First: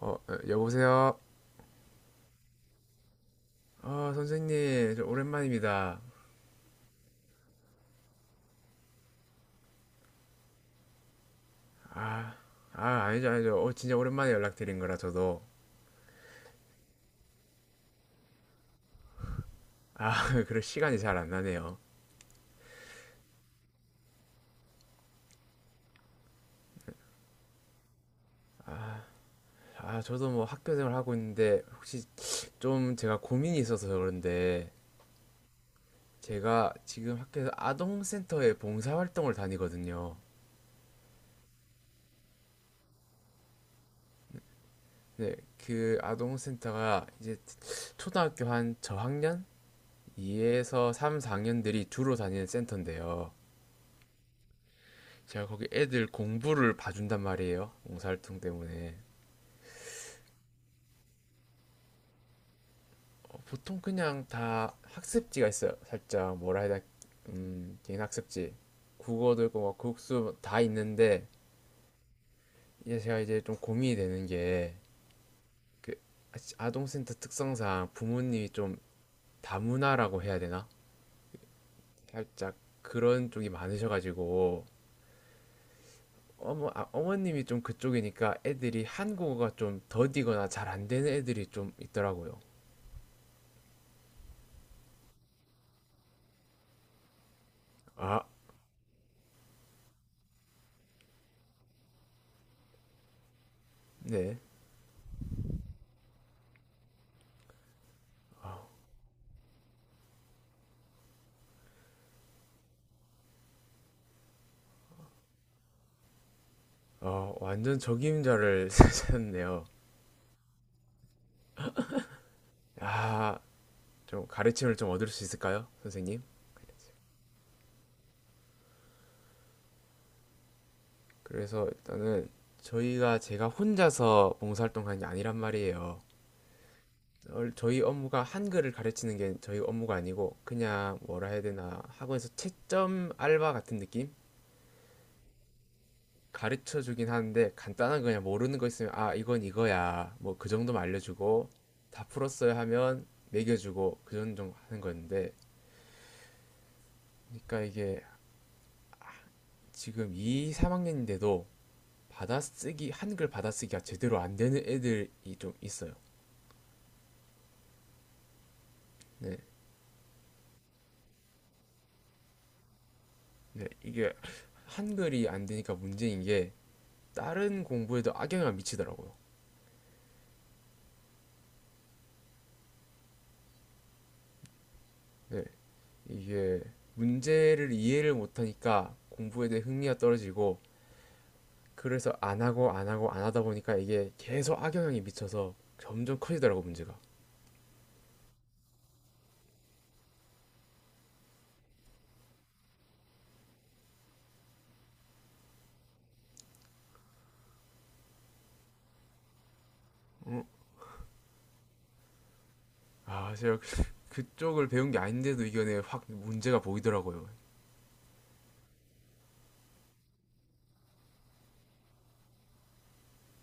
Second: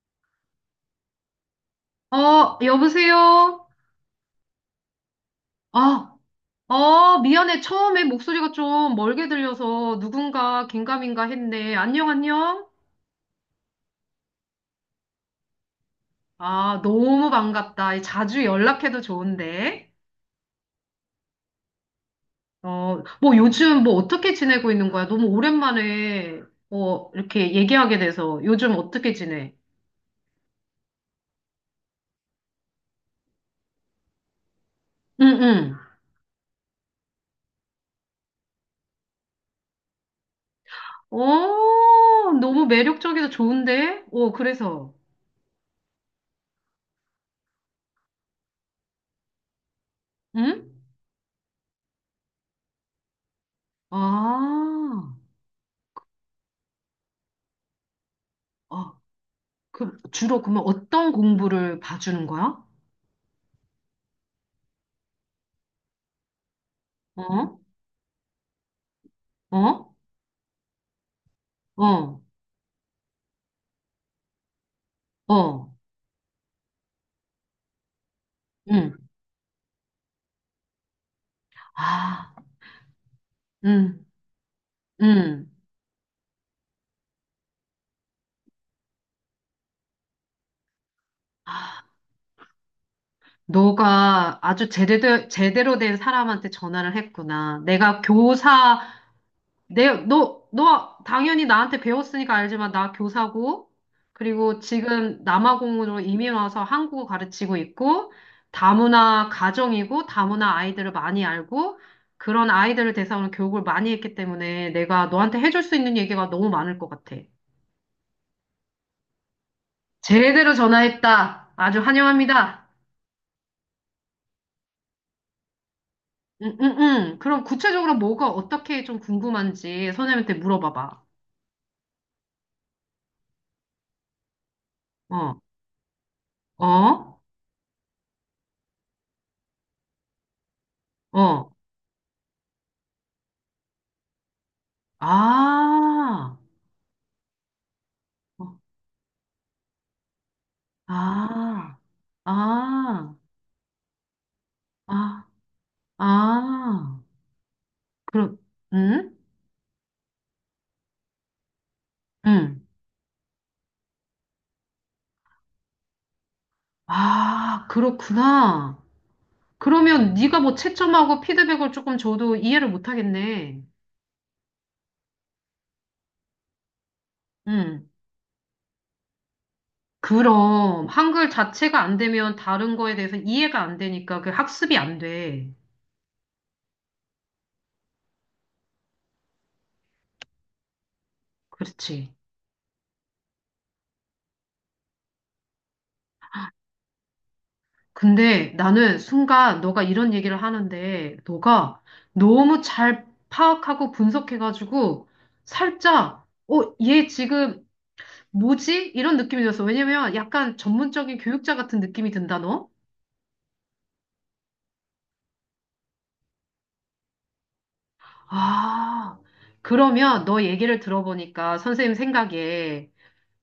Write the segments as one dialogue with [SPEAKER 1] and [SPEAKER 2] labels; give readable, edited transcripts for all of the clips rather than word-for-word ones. [SPEAKER 1] 여보세요?
[SPEAKER 2] 어, 여보세요?
[SPEAKER 1] 선생님, 저 오랜만입니다.
[SPEAKER 2] 아, 미안해. 처음에 목소리가 좀 멀게 들려서 누군가 긴가민가 했네. 안녕,
[SPEAKER 1] 아,
[SPEAKER 2] 안녕?
[SPEAKER 1] 아니죠, 아니죠. 진짜 오랜만에 연락드린 거라 저도.
[SPEAKER 2] 아, 너무 반갑다. 자주 연락해도 좋은데.
[SPEAKER 1] 아, 그럴 시간이 잘 안 나네요.
[SPEAKER 2] 뭐 요즘 뭐 어떻게 지내고 있는 거야? 너무 오랜만에, 이렇게 얘기하게 돼서 요즘 어떻게 지내?
[SPEAKER 1] 저도 뭐 학교 생활 하고 있는데, 혹시 좀 제가 고민이 있어서 그런데,
[SPEAKER 2] 응, 응.
[SPEAKER 1] 제가 지금 학교에서 아동센터에 봉사활동을 다니거든요.
[SPEAKER 2] 어, 너무 매력적이다. 좋은데? 어, 그래서,
[SPEAKER 1] 네, 그 아동센터가 이제 초등학교 한 저학년?
[SPEAKER 2] 응?
[SPEAKER 1] 2에서 3, 4학년들이 주로 다니는 센터인데요.
[SPEAKER 2] 아,
[SPEAKER 1] 제가 거기 애들 공부를 봐준단 말이에요. 봉사활동 때문에.
[SPEAKER 2] 아, 그, 주로 그러면 어떤 공부를 봐주는 거야?
[SPEAKER 1] 보통 그냥 다 학습지가 있어요. 살짝 뭐라 해야 돼?
[SPEAKER 2] 어?
[SPEAKER 1] 개인 학습지. 국어도 있고, 막
[SPEAKER 2] 어?
[SPEAKER 1] 국수 다 있는데,
[SPEAKER 2] 어?
[SPEAKER 1] 이제 제가 이제 좀 고민이 되는 게,
[SPEAKER 2] 어?
[SPEAKER 1] 그, 아동센터 특성상 부모님이 좀
[SPEAKER 2] 응.
[SPEAKER 1] 다문화라고 해야 되나?
[SPEAKER 2] 아,
[SPEAKER 1] 살짝 그런 쪽이
[SPEAKER 2] 응,
[SPEAKER 1] 많으셔가지고,
[SPEAKER 2] 응.
[SPEAKER 1] 어머님이 좀 그쪽이니까 애들이 한국어가 좀 더디거나 잘 안 되는 애들이 좀
[SPEAKER 2] 아,
[SPEAKER 1] 있더라고요.
[SPEAKER 2] 너가 아주 제대로, 제대로 된 사람한테 전화를 했구나. 내가
[SPEAKER 1] 아,
[SPEAKER 2] 교사, 너 당연히 나한테 배웠으니까 알지만 나 교사고,
[SPEAKER 1] 네.
[SPEAKER 2] 그리고 지금 남아공으로 이민 와서 한국어 가르치고 있고, 다문화 가정이고, 다문화 아이들을 많이 알고, 그런 아이들을 대상으로 교육을 많이 했기 때문에 내가 너한테 해줄 수 있는 얘기가 너무 많을 것 같아.
[SPEAKER 1] 완전 적임자를 쓰셨네요.
[SPEAKER 2] 제대로 전화했다. 아주 환영합니다.
[SPEAKER 1] 아, 좀 가르침을 좀 얻을 수 있을까요, 선생님?
[SPEAKER 2] 응, 응, 응. 그럼 구체적으로 뭐가 어떻게 좀 궁금한지 선생님한테 물어봐봐.
[SPEAKER 1] 그래서 일단은 저희가 제가 혼자서 봉사활동하는 게 아니란
[SPEAKER 2] 어,
[SPEAKER 1] 말이에요.
[SPEAKER 2] 어,
[SPEAKER 1] 저희 업무가 한글을 가르치는 게 저희 업무가 아니고 그냥 뭐라 해야
[SPEAKER 2] 어.
[SPEAKER 1] 되나 학원에서 채점 알바 같은 느낌?
[SPEAKER 2] 아,
[SPEAKER 1] 가르쳐 주긴 하는데 간단한 거 그냥 모르는
[SPEAKER 2] 어,
[SPEAKER 1] 거 있으면 아 이건 이거야 뭐 그 정도만 알려주고
[SPEAKER 2] 아,
[SPEAKER 1] 다 풀었어요 하면
[SPEAKER 2] 아,
[SPEAKER 1] 매겨주고 그 정도 하는
[SPEAKER 2] 아,
[SPEAKER 1] 거였는데
[SPEAKER 2] 아.
[SPEAKER 1] 그러니까 이게
[SPEAKER 2] 그럼, 응?
[SPEAKER 1] 지금 2, 3학년인데도
[SPEAKER 2] 응.
[SPEAKER 1] 받아쓰기 한글 받아쓰기가 제대로 안 되는 애들이 좀 있어요.
[SPEAKER 2] 아, 그렇구나.
[SPEAKER 1] 네,
[SPEAKER 2] 그러면 네가 뭐 채점하고 피드백을 조금 줘도 이해를 못 하겠네.
[SPEAKER 1] 네 이게 한글이 안 되니까 문제인 게 다른 공부에도 악영향을 미치더라고요.
[SPEAKER 2] 그럼 한글 자체가 안 되면 다른 거에 대해서 이해가 안 되니까 그 학습이 안
[SPEAKER 1] 네,
[SPEAKER 2] 돼.
[SPEAKER 1] 이게 문제를 이해를 못하니까 공부에 대해 흥미가 떨어지고 그래서
[SPEAKER 2] 그렇지.
[SPEAKER 1] 안 하고 안 하고 안 하다 보니까 이게 계속 악영향이 미쳐서 점점 커지더라고 문제가.
[SPEAKER 2] 근데 나는 순간 너가 이런 얘기를 하는데 너가 너무 잘 파악하고 분석해가지고 살짝 어, 얘 지금 뭐지? 이런 느낌이 들었어. 왜냐면 약간 전문적인 교육자 같은 느낌이 든다, 너?
[SPEAKER 1] 제가 그쪽을 배운 게 아닌데도 이게 확 문제가 보이더라고요.
[SPEAKER 2] 아, 그러면 너 얘기를 들어보니까 선생님 생각에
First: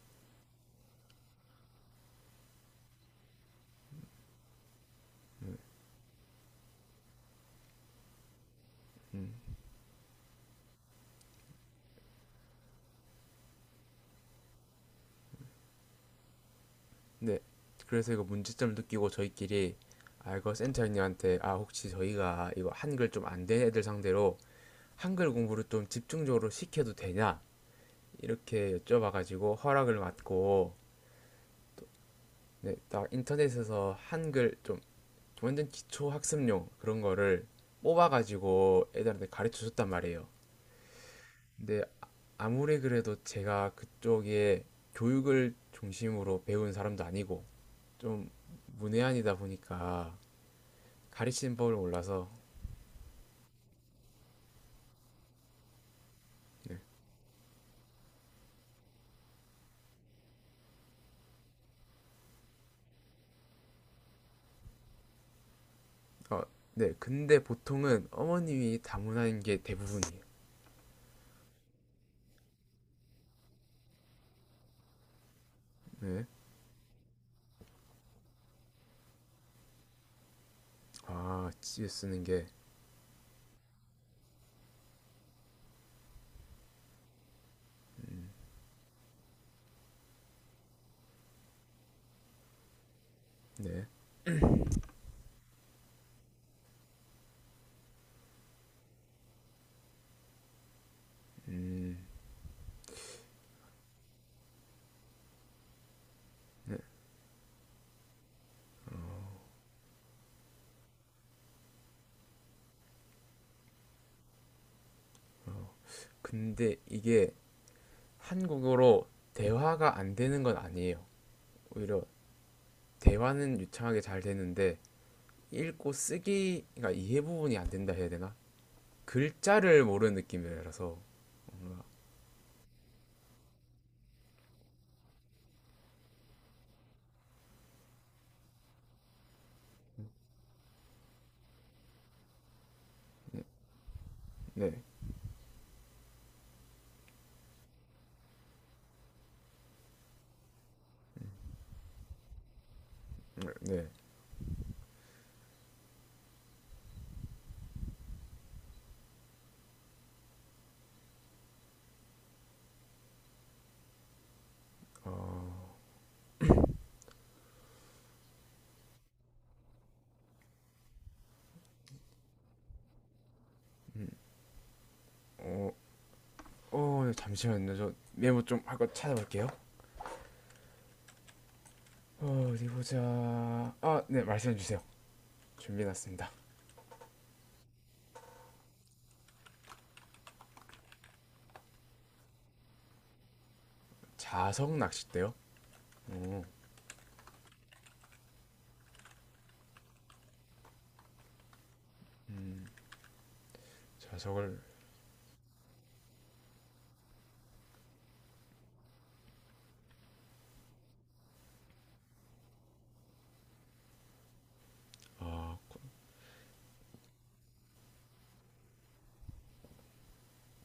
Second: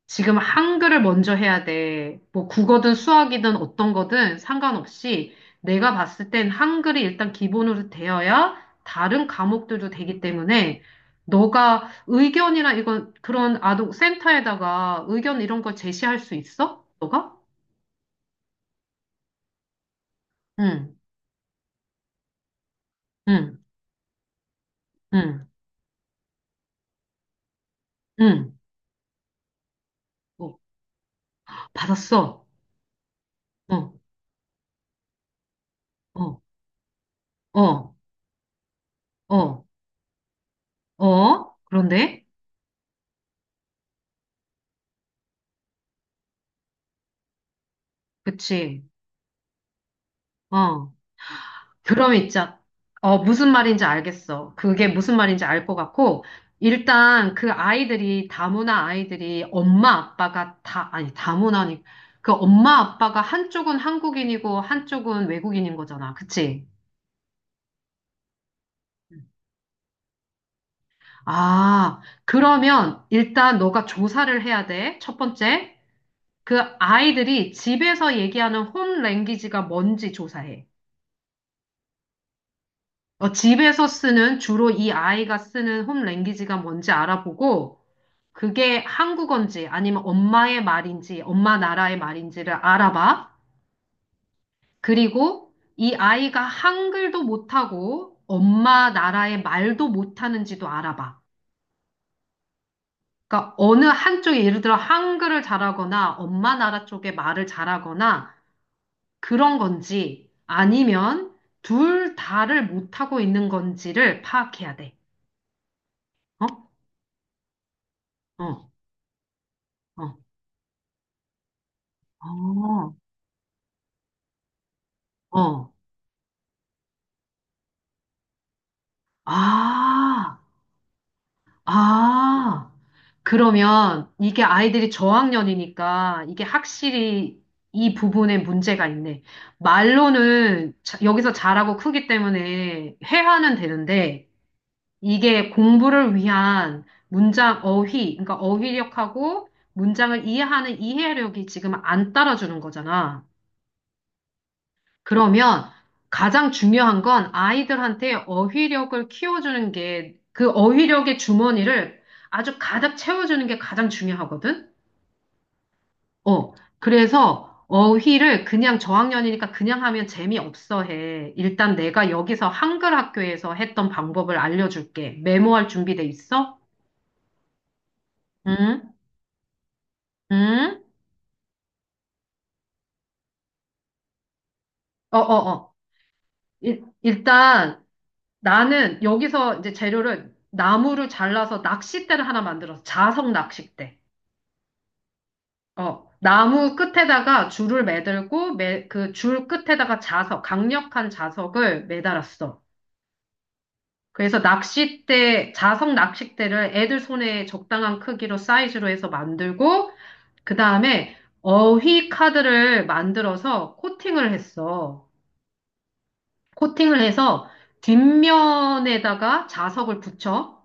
[SPEAKER 2] 지금 한글을 먼저 해야 돼. 뭐 국어든 수학이든 어떤 거든 상관없이 내가 봤을 땐 한글이 일단 기본으로 되어야 다른 과목들도 되기 때문에 너가 의견이나 이건 그런 아동 센터에다가 의견 이런 걸 제시할 수 있어? 너가?
[SPEAKER 1] 네. 그래서 이거 문제점 느끼고 저희끼리 이거
[SPEAKER 2] 응,
[SPEAKER 1] 센터장님한테 혹시 저희가 이거 한글 좀 안
[SPEAKER 2] 응,
[SPEAKER 1] 되는 애들 상대로 한글
[SPEAKER 2] 응,
[SPEAKER 1] 공부를 좀 집중적으로 시켜도 되냐
[SPEAKER 2] 응.
[SPEAKER 1] 이렇게 여쭤봐가지고 허락을
[SPEAKER 2] 어,
[SPEAKER 1] 받고
[SPEAKER 2] 받았어.
[SPEAKER 1] 네, 딱
[SPEAKER 2] 어,
[SPEAKER 1] 인터넷에서 한글 좀 완전 기초
[SPEAKER 2] 어,
[SPEAKER 1] 학습용 그런 거를
[SPEAKER 2] 어,
[SPEAKER 1] 뽑아가지고 애들한테
[SPEAKER 2] 어,
[SPEAKER 1] 가르쳐 줬단 말이에요.
[SPEAKER 2] 어.
[SPEAKER 1] 근데
[SPEAKER 2] 그런데?
[SPEAKER 1] 아무리 그래도 제가 그쪽에 교육을 중심으로 배운 사람도 아니고 좀
[SPEAKER 2] 그치.
[SPEAKER 1] 문외한이다 보니까
[SPEAKER 2] 어.
[SPEAKER 1] 가리심법을
[SPEAKER 2] 드럼
[SPEAKER 1] 몰라서
[SPEAKER 2] 있자. 어, 무슨 말인지 알겠어. 그게 무슨 말인지 알 것 같고,
[SPEAKER 1] 네.
[SPEAKER 2] 일단 그 아이들이, 다문화 아이들이 엄마 아빠가 다, 아니, 다문화니, 그 엄마 아빠가 한쪽은 한국인이고 한쪽은 외국인인 거잖아.
[SPEAKER 1] 어,
[SPEAKER 2] 그치?
[SPEAKER 1] 네. 근데 보통은 어머님이 다문화인 게 대부분이에요.
[SPEAKER 2] 아, 그러면 일단 너가 조사를 해야 돼. 첫 번째.
[SPEAKER 1] 네.
[SPEAKER 2] 그 아이들이 집에서 얘기하는 홈 랭귀지가 뭔지 조사해.
[SPEAKER 1] 집에 쓰는 게
[SPEAKER 2] 어, 집에서 쓰는, 주로 이 아이가 쓰는 홈 랭귀지가 뭔지 알아보고, 그게 한국어인지 아니면 엄마의 말인지 엄마 나라의 말인지를 알아봐.
[SPEAKER 1] 네.
[SPEAKER 2] 그리고 이 아이가 한글도 못하고 엄마 나라의 말도 못하는지도 알아봐.
[SPEAKER 1] 음.
[SPEAKER 2] 그러니까 어느 한쪽이 예를 들어 한글을 잘하거나 엄마 나라 쪽의 말을 잘하거나 그런 건지 아니면 둘 다를 못하고 있는 건지를 파악해야 돼. 어?
[SPEAKER 1] 근데 이게
[SPEAKER 2] 어,
[SPEAKER 1] 한국어로 대화가 안
[SPEAKER 2] 어,
[SPEAKER 1] 되는 건 아니에요. 오히려 대화는 유창하게 잘 되는데
[SPEAKER 2] 어, 어.
[SPEAKER 1] 읽고 쓰기 그러니까 이해 부분이 안 된다 해야 되나? 글자를 모르는
[SPEAKER 2] 아,
[SPEAKER 1] 느낌이라서
[SPEAKER 2] 아. 그러면 이게 아이들이 저학년이니까 이게 확실히 이 부분에 문제가 있네. 말로는 여기서 잘하고 크기 때문에 회화는 되는데
[SPEAKER 1] 네.
[SPEAKER 2] 이게 공부를 위한 문장 어휘, 그러니까 어휘력하고 문장을 이해하는 이해력이 지금 안 따라주는 거잖아.
[SPEAKER 1] 네.
[SPEAKER 2] 그러면 가장 중요한 건 아이들한테 어휘력을 키워주는 게 그 어휘력의 주머니를 아주 가득 채워주는 게 가장 중요하거든.
[SPEAKER 1] 어,
[SPEAKER 2] 어, 그래서 어휘를 그냥 저학년이니까 그냥 하면 재미없어 해. 일단 내가 여기서 한글 학교에서 했던 방법을 알려줄게. 메모할
[SPEAKER 1] 어,
[SPEAKER 2] 준비돼 있어?
[SPEAKER 1] 잠시만요. 저 메모 좀 하고
[SPEAKER 2] 응?
[SPEAKER 1] 찾아볼게요.
[SPEAKER 2] 응?
[SPEAKER 1] 어디 보자. 네, 말씀해 주세요.
[SPEAKER 2] 어, 어, 어.
[SPEAKER 1] 준비해놨습니다.
[SPEAKER 2] 일단 나는 여기서 이제 재료를 나무를 잘라서 낚싯대를 하나 만들어서 자석 낚싯대.
[SPEAKER 1] 자석 낚싯대요?
[SPEAKER 2] 어,
[SPEAKER 1] 오,
[SPEAKER 2] 나무 끝에다가 줄을 그 줄 끝에다가 자석, 강력한 자석을 매달았어. 그래서
[SPEAKER 1] 자석을,
[SPEAKER 2] 낚싯대, 자석 낚싯대를 애들 손에 적당한 크기로 사이즈로 해서 만들고, 그 다음에 어휘 카드를 만들어서 코팅을 했어.
[SPEAKER 1] 아,
[SPEAKER 2] 코팅을 해서 뒷면에다가 자석을 붙여.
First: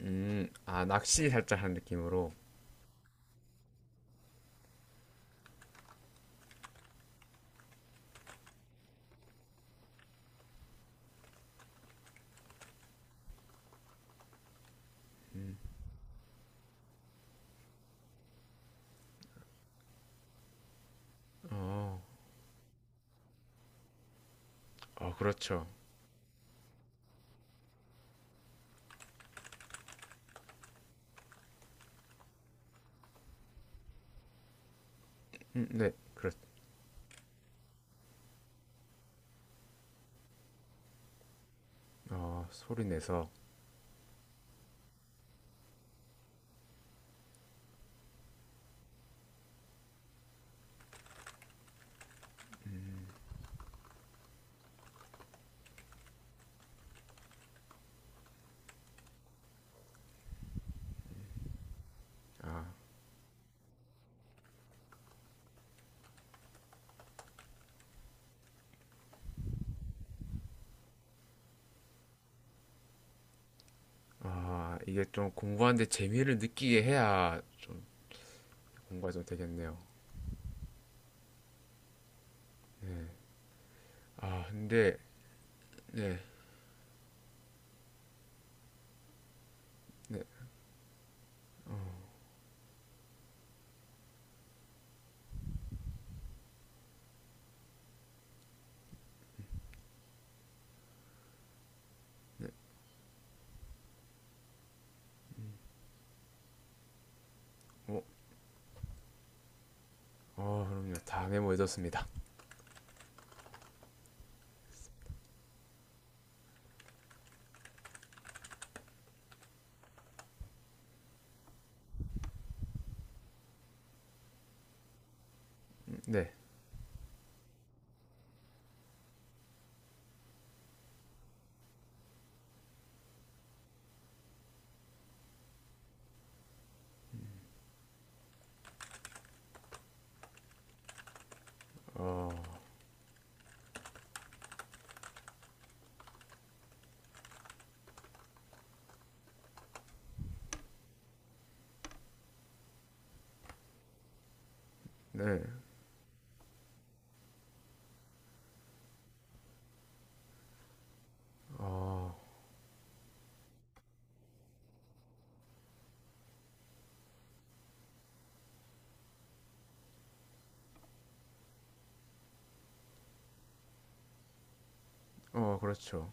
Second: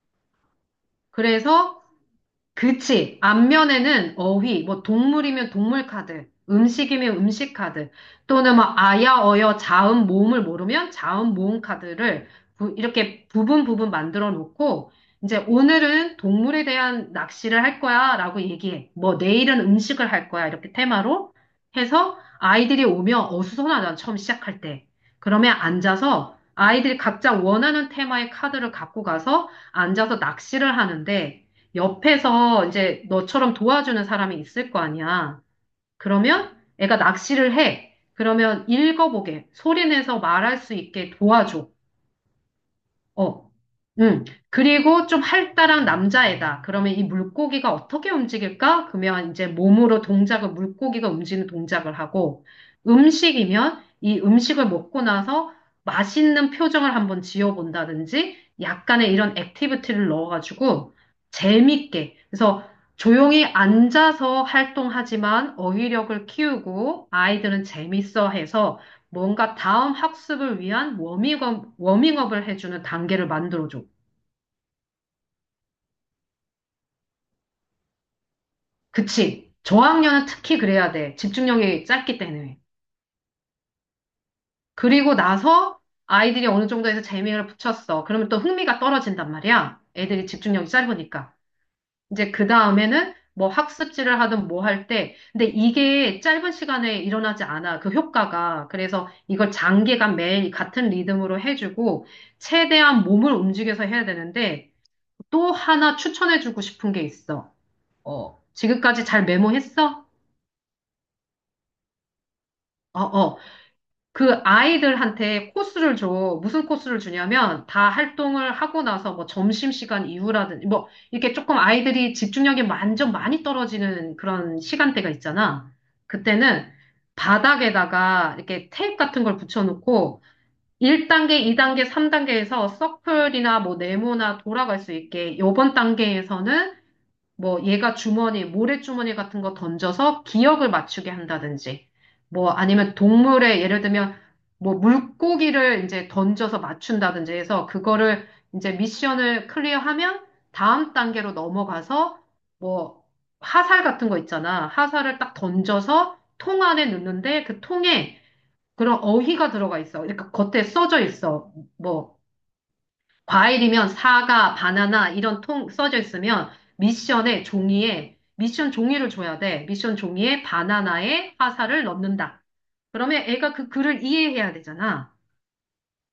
[SPEAKER 1] 낚시 살짝 하는
[SPEAKER 2] 그래서
[SPEAKER 1] 느낌으로.
[SPEAKER 2] 그치. 앞면에는 어휘, 뭐 동물이면 동물 카드, 음식이면 음식 카드, 또는 뭐 아야, 어여, 자음, 모음을 모르면 자음, 모음 카드를 이렇게 부분 부분 만들어 놓고, 이제 오늘은 동물에 대한 낚시를 할 거야 라고 얘기해. 뭐 내일은 음식을 할 거야 이렇게 테마로
[SPEAKER 1] 어,
[SPEAKER 2] 해서 아이들이 오면 어수선하잖아. 처음 시작할 때. 그러면
[SPEAKER 1] 그렇죠.
[SPEAKER 2] 앉아서 아이들이 각자 원하는 테마의 카드를 갖고 가서 앉아서 낚시를 하는데, 옆에서 이제 너처럼 도와주는 사람이 있을 거 아니야.
[SPEAKER 1] 네,
[SPEAKER 2] 그러면 애가 낚시를 해. 그러면 읽어보게, 소리 내서 말할 수 있게 도와줘.
[SPEAKER 1] 소리 내서.
[SPEAKER 2] 어, 그리고 좀 활달한 남자애다. 그러면 이 물고기가 어떻게 움직일까? 그러면 이제 몸으로 동작을, 물고기가 움직이는 동작을 하고, 음식이면 이 음식을 먹고 나서 맛있는 표정을 한번 지어본다든지, 약간의 이런 액티비티를 넣어가지고, 재밌게. 그래서
[SPEAKER 1] 아,
[SPEAKER 2] 조용히 앉아서 활동하지만 어휘력을 키우고, 아이들은 재밌어 해서, 뭔가 다음 학습을 위한 워밍업, 워밍업을 해주는 단계를 만들어줘.
[SPEAKER 1] 이게 좀 공부하는데 재미를 느끼게 해야 좀 공부가 좀
[SPEAKER 2] 그치?
[SPEAKER 1] 되겠네요.
[SPEAKER 2] 저학년은 특히 그래야 돼. 집중력이 짧기 때문에.
[SPEAKER 1] 근데,
[SPEAKER 2] 그리고 나서
[SPEAKER 1] 네,
[SPEAKER 2] 아이들이 어느 정도에서 재미를 붙였어. 그러면 또 흥미가 떨어진단 말이야.
[SPEAKER 1] 네,
[SPEAKER 2] 애들이 집중력이 짧으니까. 이제 그 다음에는 뭐 학습지를 하든 뭐 할 때. 근데 이게 짧은 시간에 일어나지 않아. 그 효과가. 그래서 이걸 장기간 매일 같은 리듬으로 해주고 최대한 몸을 움직여서 해야 되는데 또 하나 추천해주고 싶은 게 있어.
[SPEAKER 1] 뭐,
[SPEAKER 2] 어, 지금까지 잘 메모했어?
[SPEAKER 1] 그럼요. 다 메모해뒀습니다.
[SPEAKER 2] 어, 어. 그 아이들한테 코스를 줘. 무슨 코스를 주냐면 다 활동을 하고 나서 뭐 점심시간 이후라든지 뭐 이렇게 조금 아이들이 집중력이 완전 많이 떨어지는 그런 시간대가 있잖아.
[SPEAKER 1] 네,
[SPEAKER 2] 그때는 바닥에다가 이렇게 테이프 같은 걸 붙여놓고 1단계, 2단계, 3단계에서 서클이나 뭐 네모나 돌아갈 수 있게 요번 단계에서는 뭐 얘가 주머니, 모래주머니 같은 거 던져서 기억을 맞추게 한다든지, 뭐 아니면 동물의 예를 들면 뭐 물고기를 이제 던져서 맞춘다든지 해서 그거를 이제 미션을 클리어하면 다음 단계로 넘어가서 뭐 화살 같은 거 있잖아. 화살을 딱
[SPEAKER 1] 네,
[SPEAKER 2] 던져서 통 안에 넣는데 그 통에 그런 어휘가 들어가 있어. 그러니까 겉에 써져 있어.
[SPEAKER 1] 어,
[SPEAKER 2] 뭐 과일이면 사과, 바나나 이런 통 써져 있으면 미션에 종이에 미션 종이를 줘야 돼. 미션 종이에 바나나에 화살을 넣는다. 그러면 애가 그 글을 이해해야 되잖아.
[SPEAKER 1] 그렇죠.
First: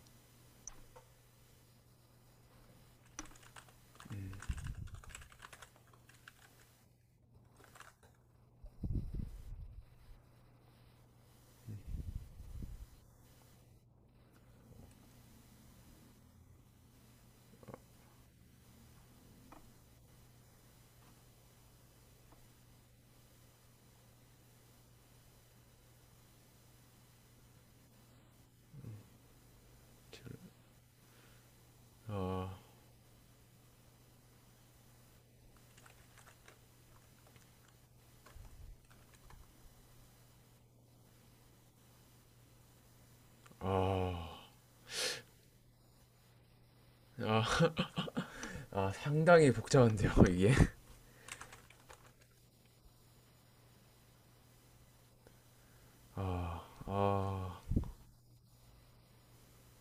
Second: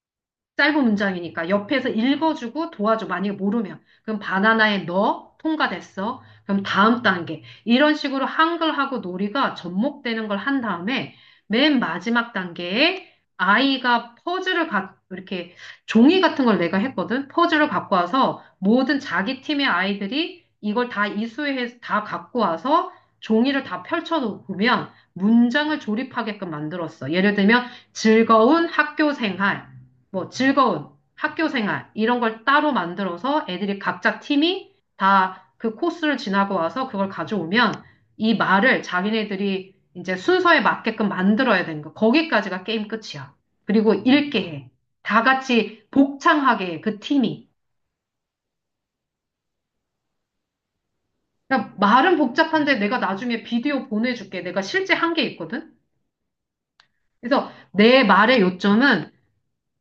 [SPEAKER 2] 짧은 문장이니까 옆에서 읽어주고 도와줘. 만약에 모르면. 그럼 바나나에 넣어. 통과됐어. 그럼 다음 단계. 이런 식으로 한글하고 놀이가 접목되는 걸 한 다음에 맨 마지막 단계에 아이가 퍼즐을 가, 이렇게 종이 같은 걸 내가 했거든. 퍼즐을 갖고 와서 모든 자기 팀의 아이들이 이걸 다 이수해서 다 갖고 와서 종이를 다 펼쳐놓으면 문장을 조립하게끔 만들었어. 예를 들면 즐거운 학교 생활. 뭐 즐거운 학교 생활 이런 걸
[SPEAKER 1] 어,
[SPEAKER 2] 따로 만들어서 애들이 각자 팀이 다 그 코스를 지나고 와서 그걸 가져오면 이 말을 자기네들이 이제 순서에 맞게끔 만들어야 되는 거. 거기까지가 게임 끝이야. 그리고
[SPEAKER 1] 어.
[SPEAKER 2] 읽게 해. 다 같이 복창하게 해, 그 팀이.
[SPEAKER 1] 상당히 복잡한데요, 이게.
[SPEAKER 2] 그러니까 말은 복잡한데 내가 나중에 비디오 보내줄게. 내가 실제 한 게 있거든.
[SPEAKER 1] 아,
[SPEAKER 2] 그래서
[SPEAKER 1] 아,
[SPEAKER 2] 내 말의 요점은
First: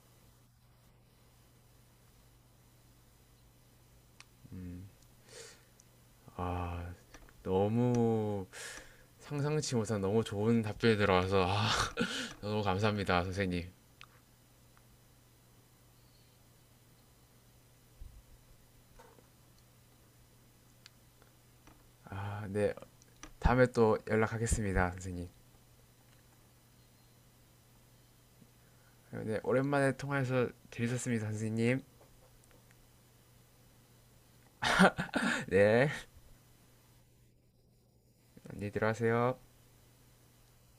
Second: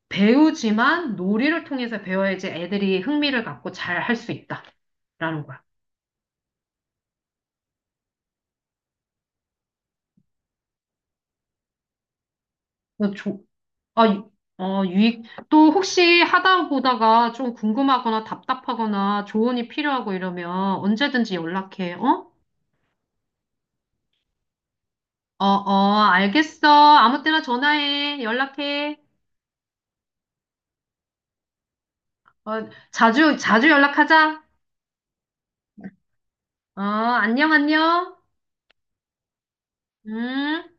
[SPEAKER 2] 배우지만 놀이를 통해서 배워야지 애들이 흥미를 갖고 잘 할 수 있다라는 거야.
[SPEAKER 1] 아, 너무 상상치 못한 너무 좋은 답변이 들어와서 너무
[SPEAKER 2] 어,
[SPEAKER 1] 감사합니다,
[SPEAKER 2] 조,
[SPEAKER 1] 선생님.
[SPEAKER 2] 아, 유- 어, 유익, 또 혹시 하다 보다가 좀 궁금하거나 답답하거나 조언이 필요하고 이러면 언제든지 연락해, 어?
[SPEAKER 1] 네, 다음에 또 연락하겠습니다, 선생님.
[SPEAKER 2] 어, 어, 알겠어. 아무 때나 전화해. 연락해.
[SPEAKER 1] 네, 오랜만에 통화해서 재밌었습니다, 선생님.
[SPEAKER 2] 어, 자주, 자주 연락하자.
[SPEAKER 1] 네,
[SPEAKER 2] 어, 안녕, 안녕.
[SPEAKER 1] 안녕히 들어가세요.
[SPEAKER 2] 음.